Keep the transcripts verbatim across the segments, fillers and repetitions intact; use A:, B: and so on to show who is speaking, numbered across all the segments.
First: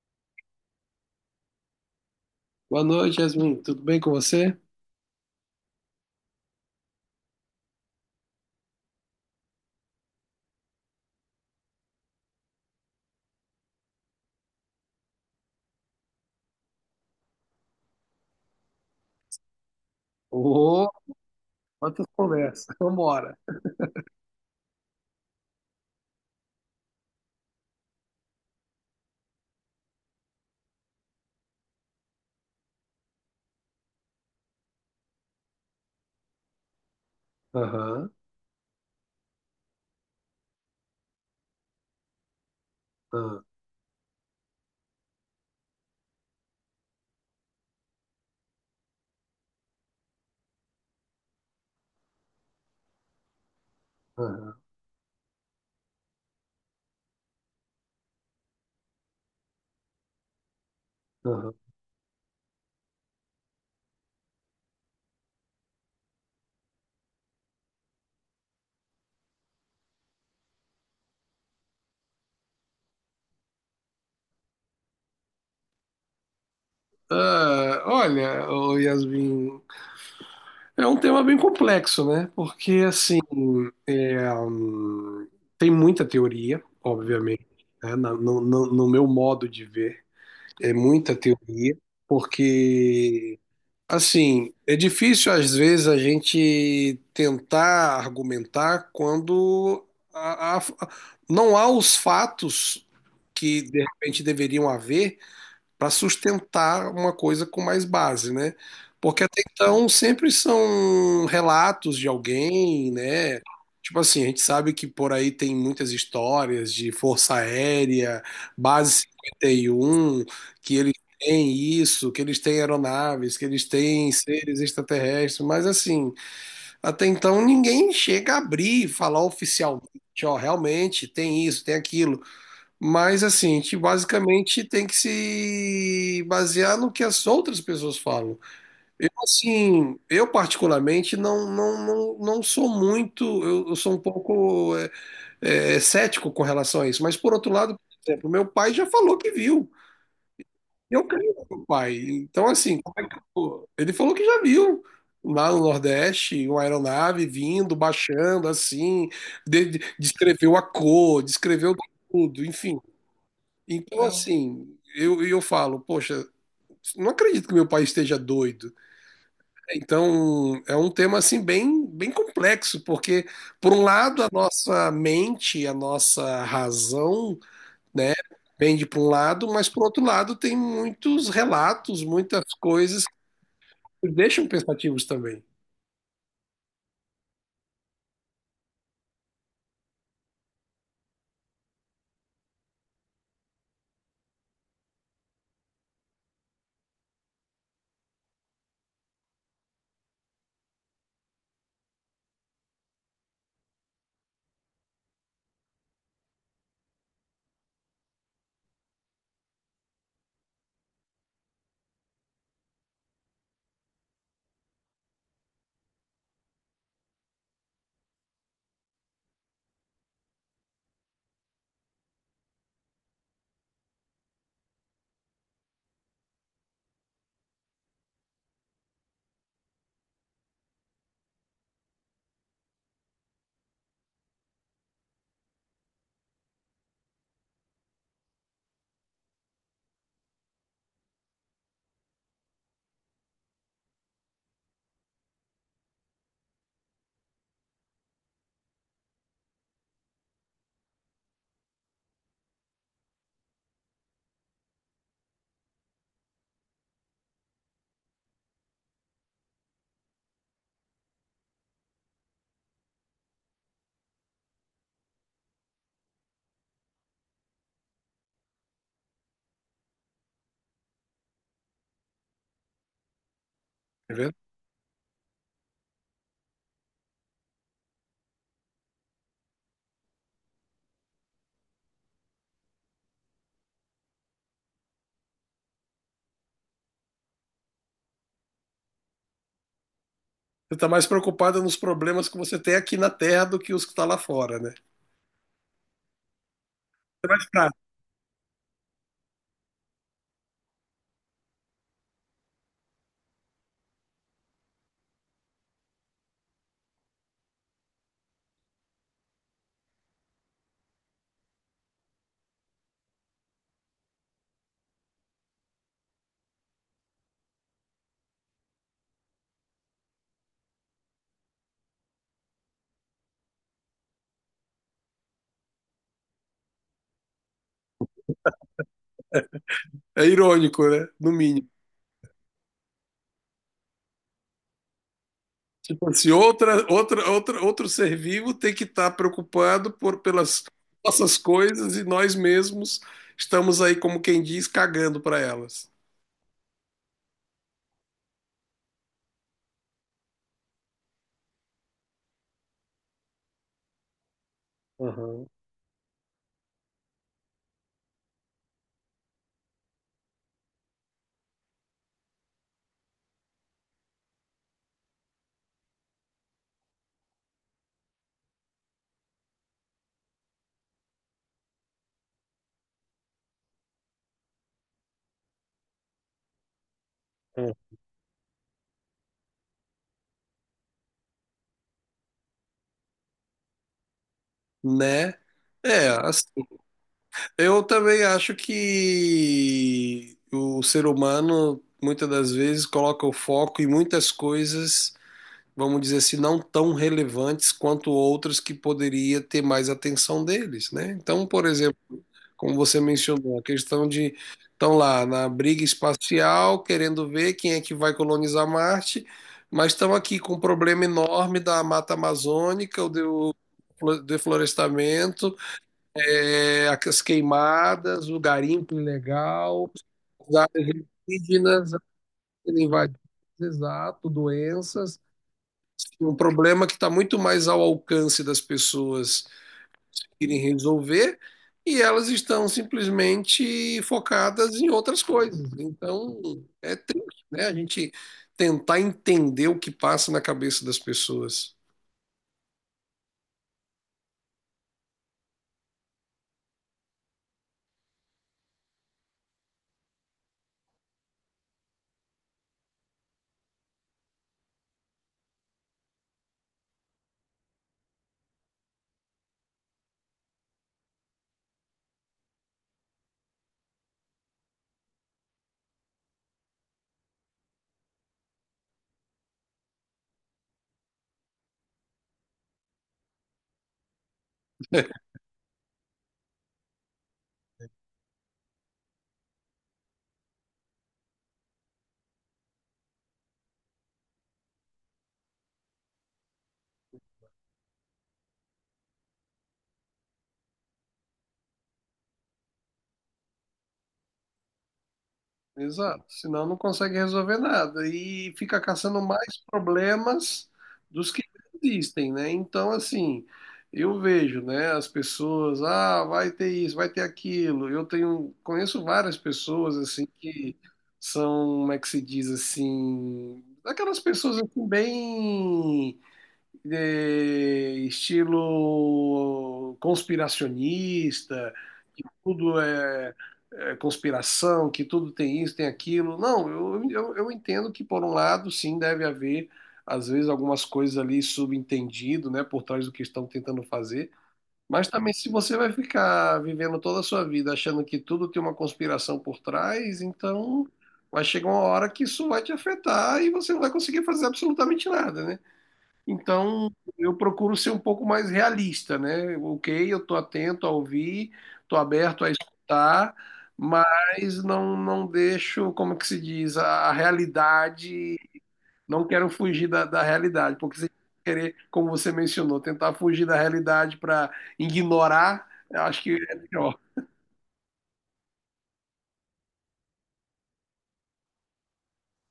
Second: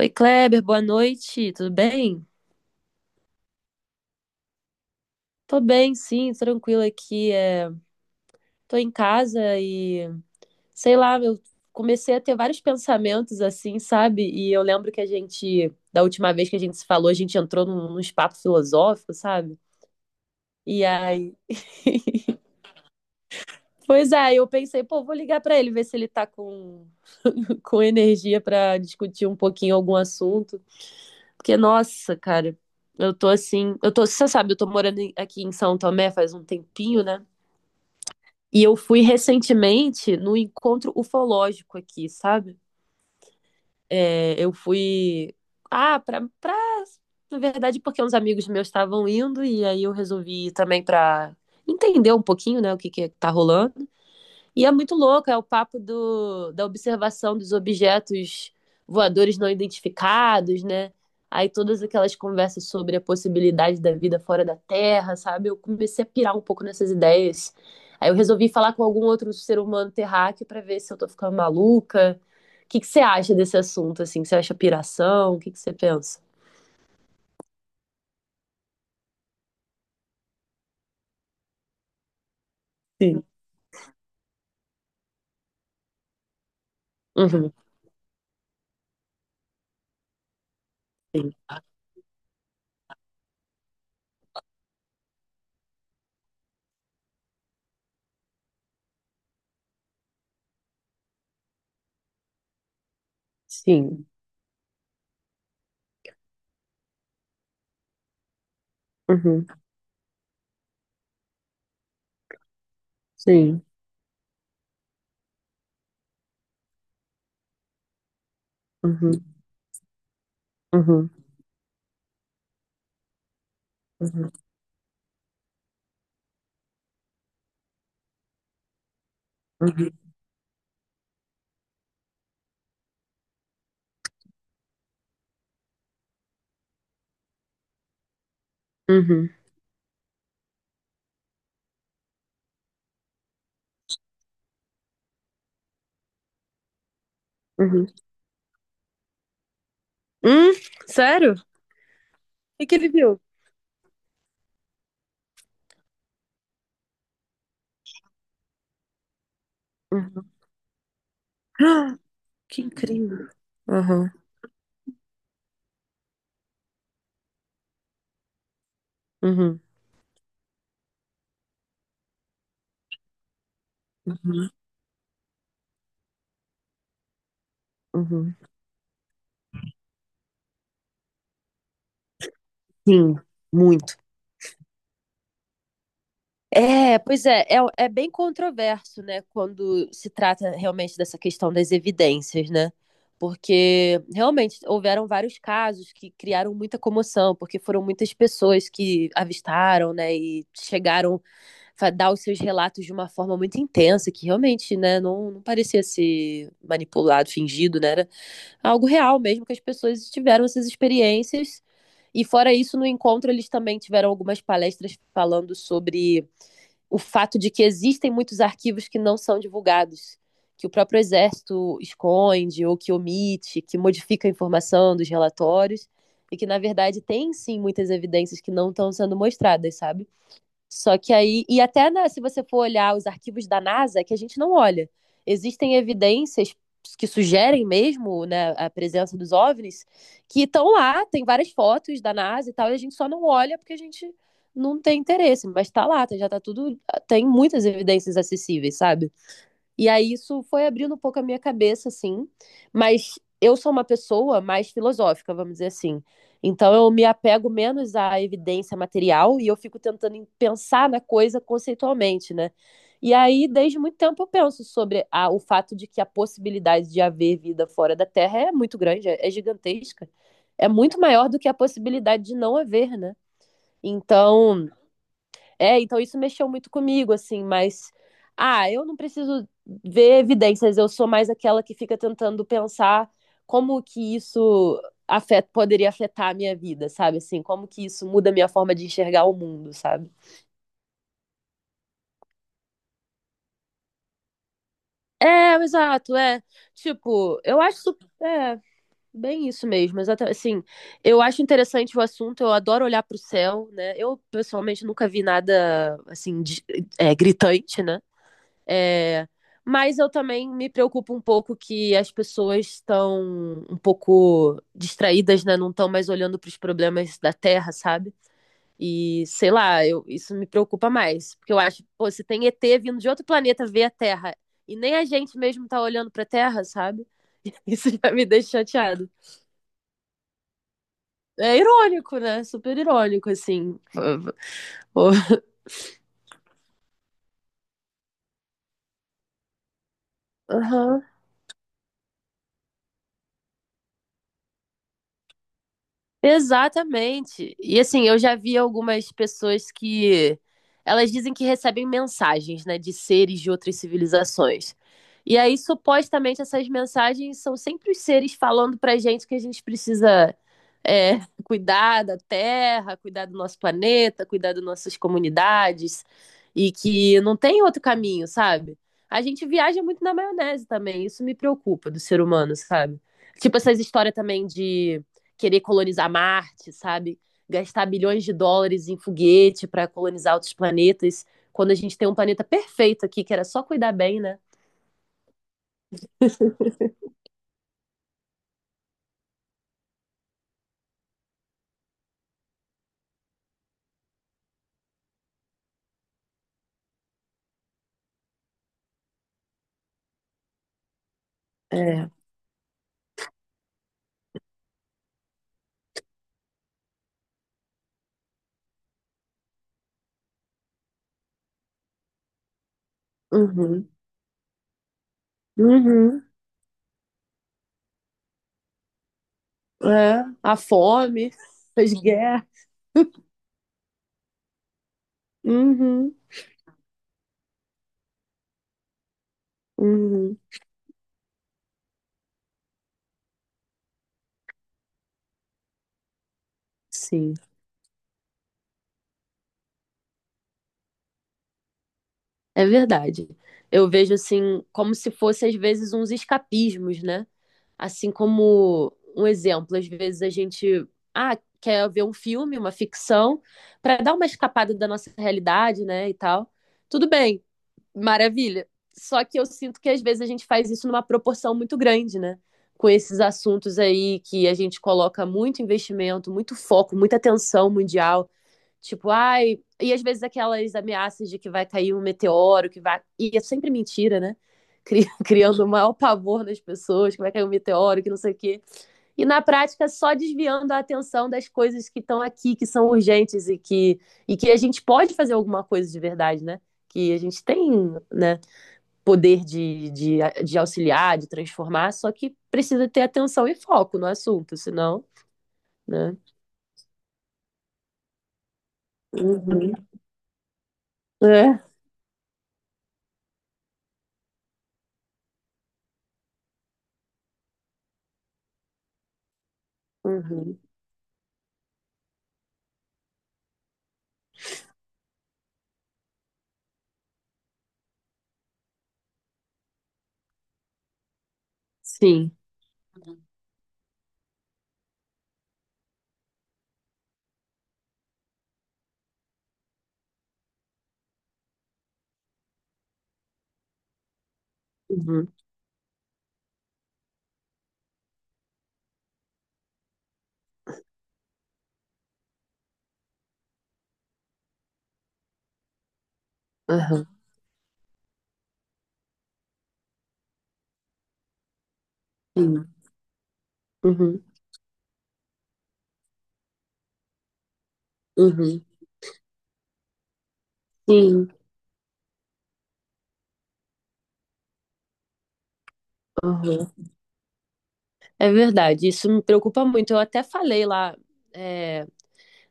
A: Oi, Kleber, boa noite, tudo bem?
B: Boa noite, Yasmin. Tudo bem com você?
A: Tô bem, sim, tranquila aqui. É... Tô em casa e, sei lá, eu comecei a ter vários pensamentos assim, sabe? E eu lembro que a gente, da última vez que a gente se falou, a gente entrou num, nos papos filosóficos, sabe? E
B: Ô,
A: aí,
B: quantas conversas. Vambora.
A: pois é, eu pensei, pô, vou ligar pra ele, ver se ele tá com, com energia pra discutir um pouquinho algum assunto. Porque, nossa, cara, eu tô assim, eu tô, você sabe, eu tô morando em- aqui em São Tomé faz um tempinho, né?
B: Aham,
A: E eu fui recentemente no encontro ufológico aqui, sabe?
B: aham,
A: É, eu fui. Ah, pra, pra. Na verdade, porque uns amigos meus estavam indo, e aí eu resolvi ir também pra entender um pouquinho, né, o que que tá rolando.
B: aham,
A: E é muito louco, é o papo do, da observação dos objetos voadores não identificados, né? Aí
B: aham.
A: todas aquelas conversas sobre a possibilidade da vida fora da Terra, sabe? Eu comecei a pirar um pouco nessas ideias. Aí eu resolvi falar com algum outro ser humano terráqueo para ver se eu tô ficando maluca. O que que você acha desse assunto, assim? Você acha piração? O que que você pensa?
B: Ah, olha, ô Yasmin, é um tema bem complexo, né? Porque, assim,
A: Sim,
B: é, hum, tem muita teoria, obviamente,
A: uhum,
B: né? Na- No, no no meu modo de ver, é muita
A: sim,
B: teoria, porque assim, é difícil às vezes a gente tentar argumentar quando a- a- não há os fatos que de
A: sim,
B: repente deveriam haver para sustentar uma coisa com mais base, né? Porque até
A: uhum,
B: então sempre são relatos de alguém, né?
A: sim,
B: Tipo assim, a gente sabe que por aí tem muitas histórias de Força Aérea, Base
A: uhum,
B: cinquenta e um, que eles
A: uhum,
B: têm isso, que eles têm aeronaves, que eles têm
A: uhum,
B: seres extraterrestres, mas assim, até então ninguém chega a abrir e falar oficialmente,
A: uhum,
B: ó, realmente tem isso, tem aquilo. Mas assim, que basicamente tem que se basear no que as outras pessoas falam.
A: uhum,
B: Assim, eu particularmente não, não, não, não sou muito, eu, eu sou um pouco é, é, cético com relação a isso. Mas por outro lado,
A: uhum,
B: por exemplo, meu pai já falou que viu.
A: hum,
B: Eu
A: sério?
B: creio
A: O
B: no meu pai. Então,
A: que que
B: assim,
A: ele
B: como é que
A: viu?
B: eu vou? Ele falou que já viu. Lá no Nordeste, uma aeronave vindo, baixando, assim, de- de-
A: Uhum.
B: descreveu a cor, descreveu
A: Ah,
B: tudo,
A: que
B: enfim.
A: incrível.
B: Então, é,
A: Aham,
B: assim, eu, eu falo, poxa, não acredito que meu pai esteja doido.
A: uhum,
B: Então, é um tema, assim, bem, bem complexo, porque, por um lado, a
A: uhum,
B: nossa mente, a nossa razão, né,
A: uhum.
B: pende para um lado, mas, por outro lado, tem muitos relatos, muitas coisas que
A: Sim, muito.
B: nos deixam pensativos também,
A: É, pois é, é, é bem controverso, né, quando se trata realmente dessa questão das evidências, né? Porque realmente houveram vários casos que criaram muita comoção, porque foram muitas pessoas que avistaram, né, e chegaram a dar os seus relatos de uma forma muito intensa, que realmente, né, não, não parecia ser manipulado, fingido, né? Era algo real mesmo, que as pessoas tiveram essas experiências. E fora isso, no encontro eles também tiveram algumas palestras falando sobre o fato de que existem muitos arquivos que não são divulgados, que o próprio Exército esconde ou que omite, que modifica a informação dos relatórios, e que, na verdade, tem sim muitas evidências que não estão sendo mostradas, sabe? Só que aí, e até na- se você for olhar os arquivos da NASA, que a gente não olha, existem evidências que sugerem mesmo, né, a presença dos O V NIS, que estão lá, tem várias fotos da NASA e tal, e a gente só não olha porque a gente não tem interesse, mas tá lá, tá- já tá tudo, tem muitas evidências acessíveis, sabe? E aí isso foi abrindo um pouco a minha cabeça, assim. Mas eu sou uma pessoa mais filosófica, vamos dizer assim. Então eu me apego menos à evidência material e eu fico tentando em- pensar na coisa conceitualmente, né? E aí, desde muito tempo, eu penso sobre a- o fato de que a possibilidade de haver vida fora da Terra é muito grande, é, é gigantesca. É muito maior do que a possibilidade de não haver, né?
B: tá vendo?
A: Então, é, então isso mexeu muito comigo, assim, mas. Ah, eu não preciso ver evidências, eu sou mais aquela que fica tentando pensar como que isso afeta, poderia afetar a minha vida, sabe? Assim, como que isso muda a minha forma de enxergar o mundo, sabe?
B: Você está mais preocupada nos problemas que você tem aqui na Terra do que os que está lá fora, né?
A: É, exato, é.
B: É
A: Tipo,
B: mais
A: eu acho
B: prático,
A: super, é, bem isso mesmo, exatamente. Assim, eu acho interessante o assunto, eu adoro olhar pro céu, né? Eu, pessoalmente, nunca vi nada, assim, de- é, gritante, né? É, mas eu também me preocupo um pouco que as pessoas estão um pouco distraídas, né? Não estão mais olhando para os problemas da Terra, sabe? E sei lá, eu, isso me preocupa mais. Porque eu acho, pô, se tem E T vindo de outro planeta ver a Terra e nem a gente mesmo tá olhando pra Terra, sabe? Isso já me deixa chateado.
B: é irônico, né? No
A: É
B: mínimo.
A: irônico, né? Super irônico, assim.
B: Tipo assim, outra, outra, outra, outro ser vivo tem que estar preocupado por, pelas
A: Aham.
B: nossas coisas e nós mesmos estamos aí, como quem diz, cagando para elas.
A: Exatamente. E assim, eu já vi algumas pessoas que elas dizem que recebem mensagens, né, de seres de outras civilizações. E
B: Aham,
A: aí, supostamente, essas mensagens são sempre os seres falando pra gente que a gente precisa é, cuidar da Terra, cuidar do nosso planeta, cuidar das nossas comunidades, e que não tem outro caminho, sabe? A gente viaja muito na maionese também, isso me preocupa do ser humano, sabe? Tipo, essas histórias também de querer colonizar Marte, sabe?
B: é,
A: Gastar bilhões de dólares em foguete para colonizar outros planetas, quando a gente tem um planeta perfeito aqui, que era só cuidar bem, né?
B: né? É, as- eu também acho que o ser humano muitas das vezes coloca o foco em muitas coisas, vamos dizer assim, não tão relevantes quanto outras que poderia ter mais atenção deles, né? Então, por exemplo,
A: É.
B: como você mencionou, a questão de estão lá na briga espacial, querendo ver quem é que vai colonizar Marte, mas estão aqui com um problema enorme da mata amazônica, o do
A: Uhum.
B: flo- deflorestamento,
A: Uhum.
B: é, as queimadas, o garimpo ilegal,
A: É.
B: as
A: A
B: áreas
A: fome,
B: indígenas
A: as guerras.
B: sendo invadidas, exato, doenças,
A: Uhum.
B: um problema que está muito mais ao alcance das pessoas
A: Uhum.
B: conseguirem resolver e elas estão simplesmente focadas em outras coisas. Então, é
A: Sim,
B: triste, né? A gente tentar entender o que passa na cabeça das pessoas.
A: é verdade. Eu vejo assim, como se fossem às vezes uns escapismos, né? Assim como um exemplo, às vezes a gente ah, quer ver um filme, uma ficção, para dar uma escapada da nossa realidade, né, e tal. Tudo bem, maravilha. Só que eu sinto que às vezes a gente faz isso numa proporção muito grande, né? Com esses assuntos aí que a gente coloca muito investimento, muito foco, muita atenção mundial, tipo, ai. E às vezes aquelas ameaças de que vai cair um meteoro, que vai. E é sempre mentira, né? Cri- Criando o maior pavor nas pessoas, que vai cair um meteoro, que não sei o quê. E na prática, só desviando a atenção das coisas que estão aqui, que são urgentes e que, e que a gente pode fazer alguma coisa de verdade, né? Que a gente tem, né, poder de, de, de auxiliar, de transformar, só que precisa ter atenção e foco no assunto, senão, né?
B: Exato, senão não consegue resolver nada e fica caçando mais
A: Uhum.
B: problemas dos que
A: É.
B: existem, né? Então, assim, eu vejo, né, as pessoas, ah, vai ter isso, vai ter aquilo. Eu tenho, conheço várias pessoas assim
A: Uhum.
B: que são, como é que se diz assim, aquelas pessoas assim bem de estilo conspiracionista, que
A: Sim.
B: tudo é, é conspiração, que tudo tem isso, tem aquilo. Não, eu, eu, eu entendo que, por um lado, sim, deve haver, às vezes, algumas coisas ali subentendido, né, por trás do que estão tentando fazer. Mas também,
A: Uhum,
B: se você vai ficar vivendo toda a sua vida achando que tudo tem uma conspiração por trás, então vai chegar uma hora que isso vai te afetar e você não vai conseguir fazer absolutamente nada, né? Então,
A: aham,
B: eu procuro ser um pouco mais realista, né? Ok, eu estou atento a ouvir, estou aberto a
A: sim,
B: escutar,
A: uhum,
B: mas não, não deixo, como que se diz, a, a realidade,
A: uhum,
B: não quero fugir da, da realidade, porque se
A: sim,
B: querer, como você mencionou, tentar fugir da realidade para ignorar, eu acho que é
A: aham.
B: pior.
A: É verdade, isso me preocupa muito. Eu até falei lá, é,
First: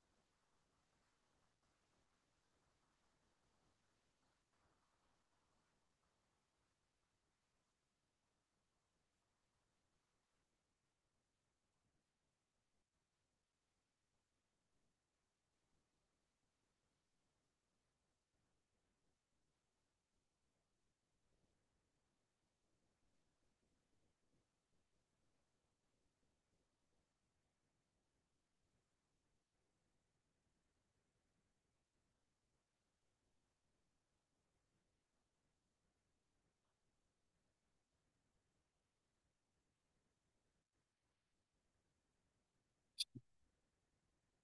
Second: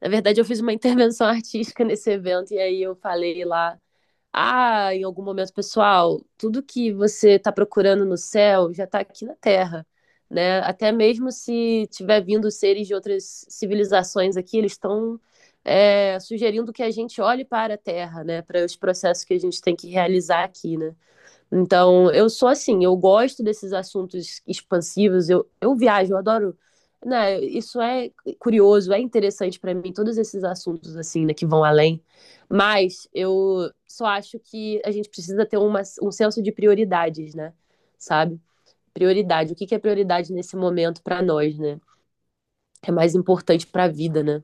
A: na verdade, eu fiz uma intervenção artística nesse evento, e aí eu falei lá, ah, em algum momento, pessoal, tudo que você está procurando no céu já está aqui na Terra, né? Até mesmo se tiver vindo seres de outras civilizações aqui, eles estão. É, sugerindo que a gente olhe para a Terra, né, para os processos que a gente tem que realizar aqui, né? Então, eu sou assim, eu gosto desses assuntos expansivos, eu, eu viajo, eu adoro, né? Isso é curioso, é interessante para mim, todos esses assuntos assim, né, que vão além. Mas eu só acho que a gente precisa ter uma, um senso de prioridades, né? Sabe? Prioridade, o que que é prioridade nesse momento para nós, né? É mais importante para a vida, né?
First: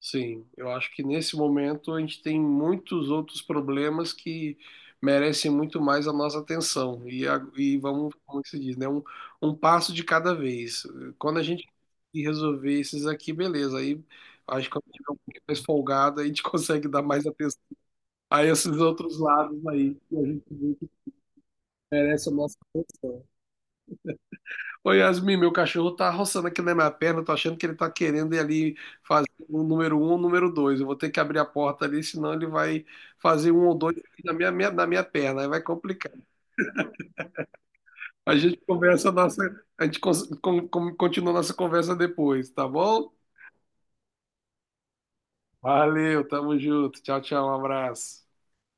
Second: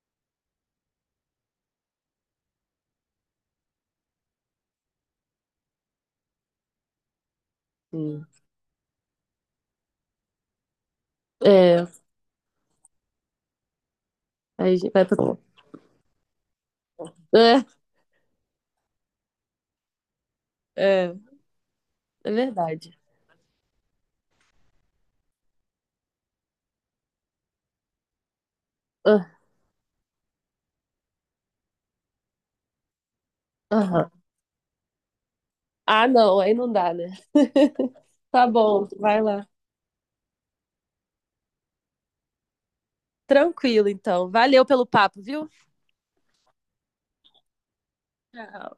B: Sim, eu acho que nesse momento a gente tem muitos outros problemas que merecem muito mais a nossa atenção. E, a- e vamos,
A: Hum.
B: como que se diz, né? Um, um passo de cada vez. Quando a gente
A: É,
B: resolver esses aqui, beleza. Aí
A: a
B: acho que
A: gente
B: quando
A: vai
B: tiver
A: pra...
B: um pouquinho mais folgado, a gente consegue dar mais atenção
A: É,
B: a esses outros lados aí que a gente vê que
A: é,
B: merece
A: é
B: a nossa
A: verdade.
B: atenção. Oi Yasmin, meu cachorro tá roçando aqui na minha perna, eu tô achando que ele tá querendo ir ali fazer
A: Ah,
B: o número um, o número dois. Eu vou ter que abrir a porta ali, senão ele vai fazer um ou dois
A: aham.
B: aqui na minha, minha- na minha perna, aí vai
A: Ah,
B: complicar.
A: não, aí não dá, né?
B: A
A: Tá
B: gente
A: bom,
B: conversa
A: vai
B: nossa,
A: lá.
B: a gente cons- con- con- continua nossa conversa depois, tá bom?
A: Tranquilo, então. Valeu pelo papo, viu?
B: Valeu, tamo junto. Tchau, tchau, um abraço.
A: Tchau.